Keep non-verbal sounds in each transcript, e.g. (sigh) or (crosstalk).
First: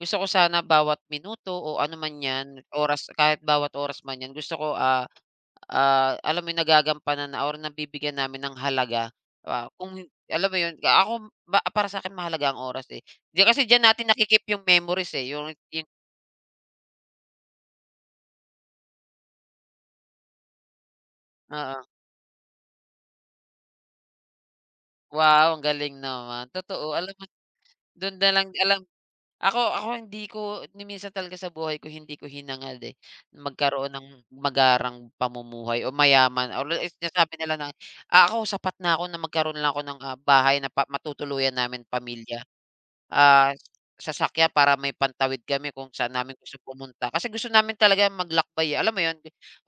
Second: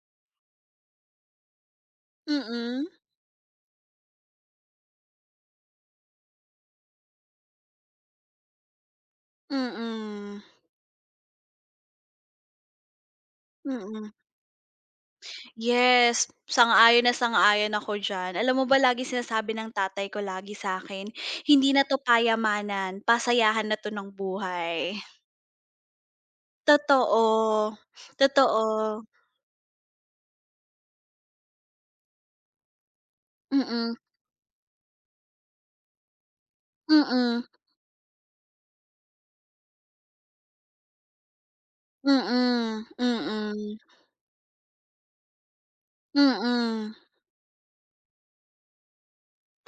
Gusto ko sana bawat minuto o ano man 'yan, Mm. oras kahit bawat oras man 'yan gusto ko, ah, ah, alam mo 'yong nagagampanan na or nabibigyan namin ng halaga pa kung Mm. alam mo 'yon, ka ako para sa akin mahalaga ang oras, eh. Di kasi diyan Mm. natin naki-keep 'yong memories, eh, yung yun Yes, sang-ayon na sang-ayon ako diyan. Alam mo ba laging sinasabi ng tatay ko lagi sa'kin, "Hindi na Oo. 'to payamanan, pasayahan na 'to ng buhay." Wow ang galing naman. Totoo, alam mo Totoo, do'n nalang alam totoo. ako ako hindi ko niminsan talaga sa buhay ko hindi ko hinangad, eh, magkaroon Mm. ng magarang pamumuhay o mayaman or sinasabi Mm. nila na ako sapat na ako na magkaroon lang ako ng, ah, bahay na pa matutuluyan namin pamilya, Mm, ah, mm. sasakyan para may pantawid kami kung saan namin gusto Mm. pumunta. Kasi gusto namin talaga maglakbay, eh, alam mo 'yon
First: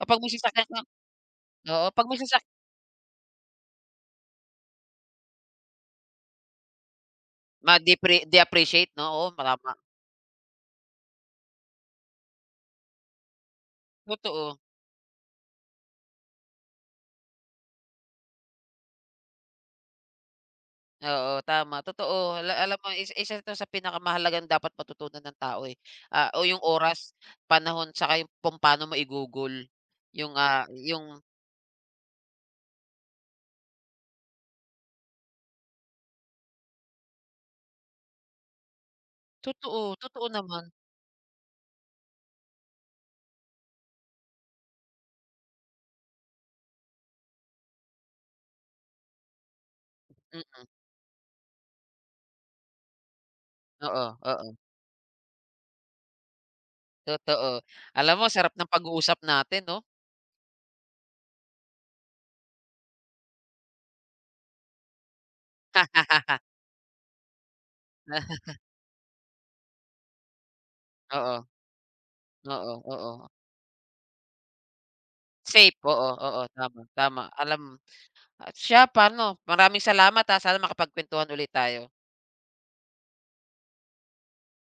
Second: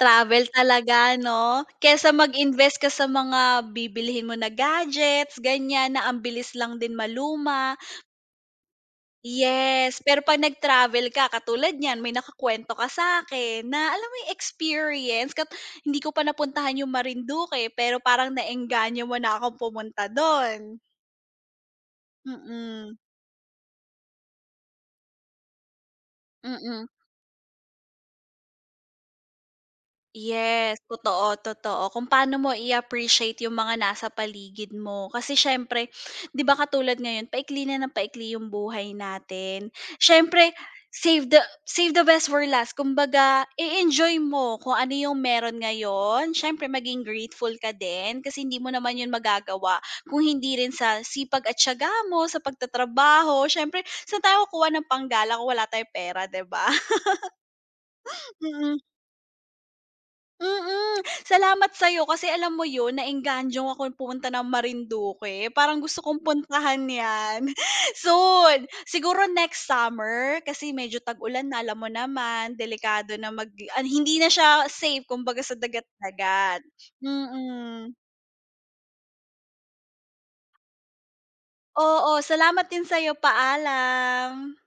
kapag may sasakyan ka, talaga, 'no? oo pag Kaysa may sasak mag-invest ka sa mga bibilhin mo na gadgets gan'yan, na ang bilis lang din maluma. Ma-depre de-appreciate 'no, oo baka nga. Yes pero pag nag travel ka katulad niyan may nakukuwento ka sa'kin, na alam mo yung Totoo. experience kapag hindi ko pa napuntahan yung Marindoque, pero parang na-engganyo mo na akong pumunta do'n. Oo, tama totoo, ala alam mo Mm. isa, isa 'to sa pinakamahalagang dapat matutunan ng tao, eh, ah, o yung Mm. oras, panahon saka yung kung pa'no mo igugol yung, ah, Yes, yung totoo, totoo kung paano mo i-appreciate 'yong mga nasa paligid mo, kasi siyempre 'di ba katulad ngayon paikli na ng paikli 'yong buhay natin, Totoo, totoo siyempre naman. save the save the best for last, kumbaga e-enjoy mo kung ano 'yong meron ngayon. Siyempre maging grateful ka din kasi hindi mo naman 'yon magagawa kung hindi Mm. rin sa sipag at tiyaga mo sa pagtatrabaho, siyempre Oo, saan tayo oo. kukuha ng panggala kung wala tayong pera, 'di ba? Totoo. Alam mo ang (chuckles) sarap ng Mm. pag-uusap natin 'no. Mm. Salamat sa'yo kasi alam mo 'yon na-engganyo akong pumunta ng Marinduque. Parang gusto kong (laughs) puntahan 'yan, (chuckles) soon, siguro next summer kasi medyo Oo. tag-ulan na alam mo naman Oo, delikado oo. na mag hindi na siya safe kumbaga sa Safe, dagat oo, oo, dagat. tama, tama alam Mm. at siya pa'no maraming salamat, ah, sana makapagkwentuhan ulit tayo. Oo, salamat din sa'yo. Paalam.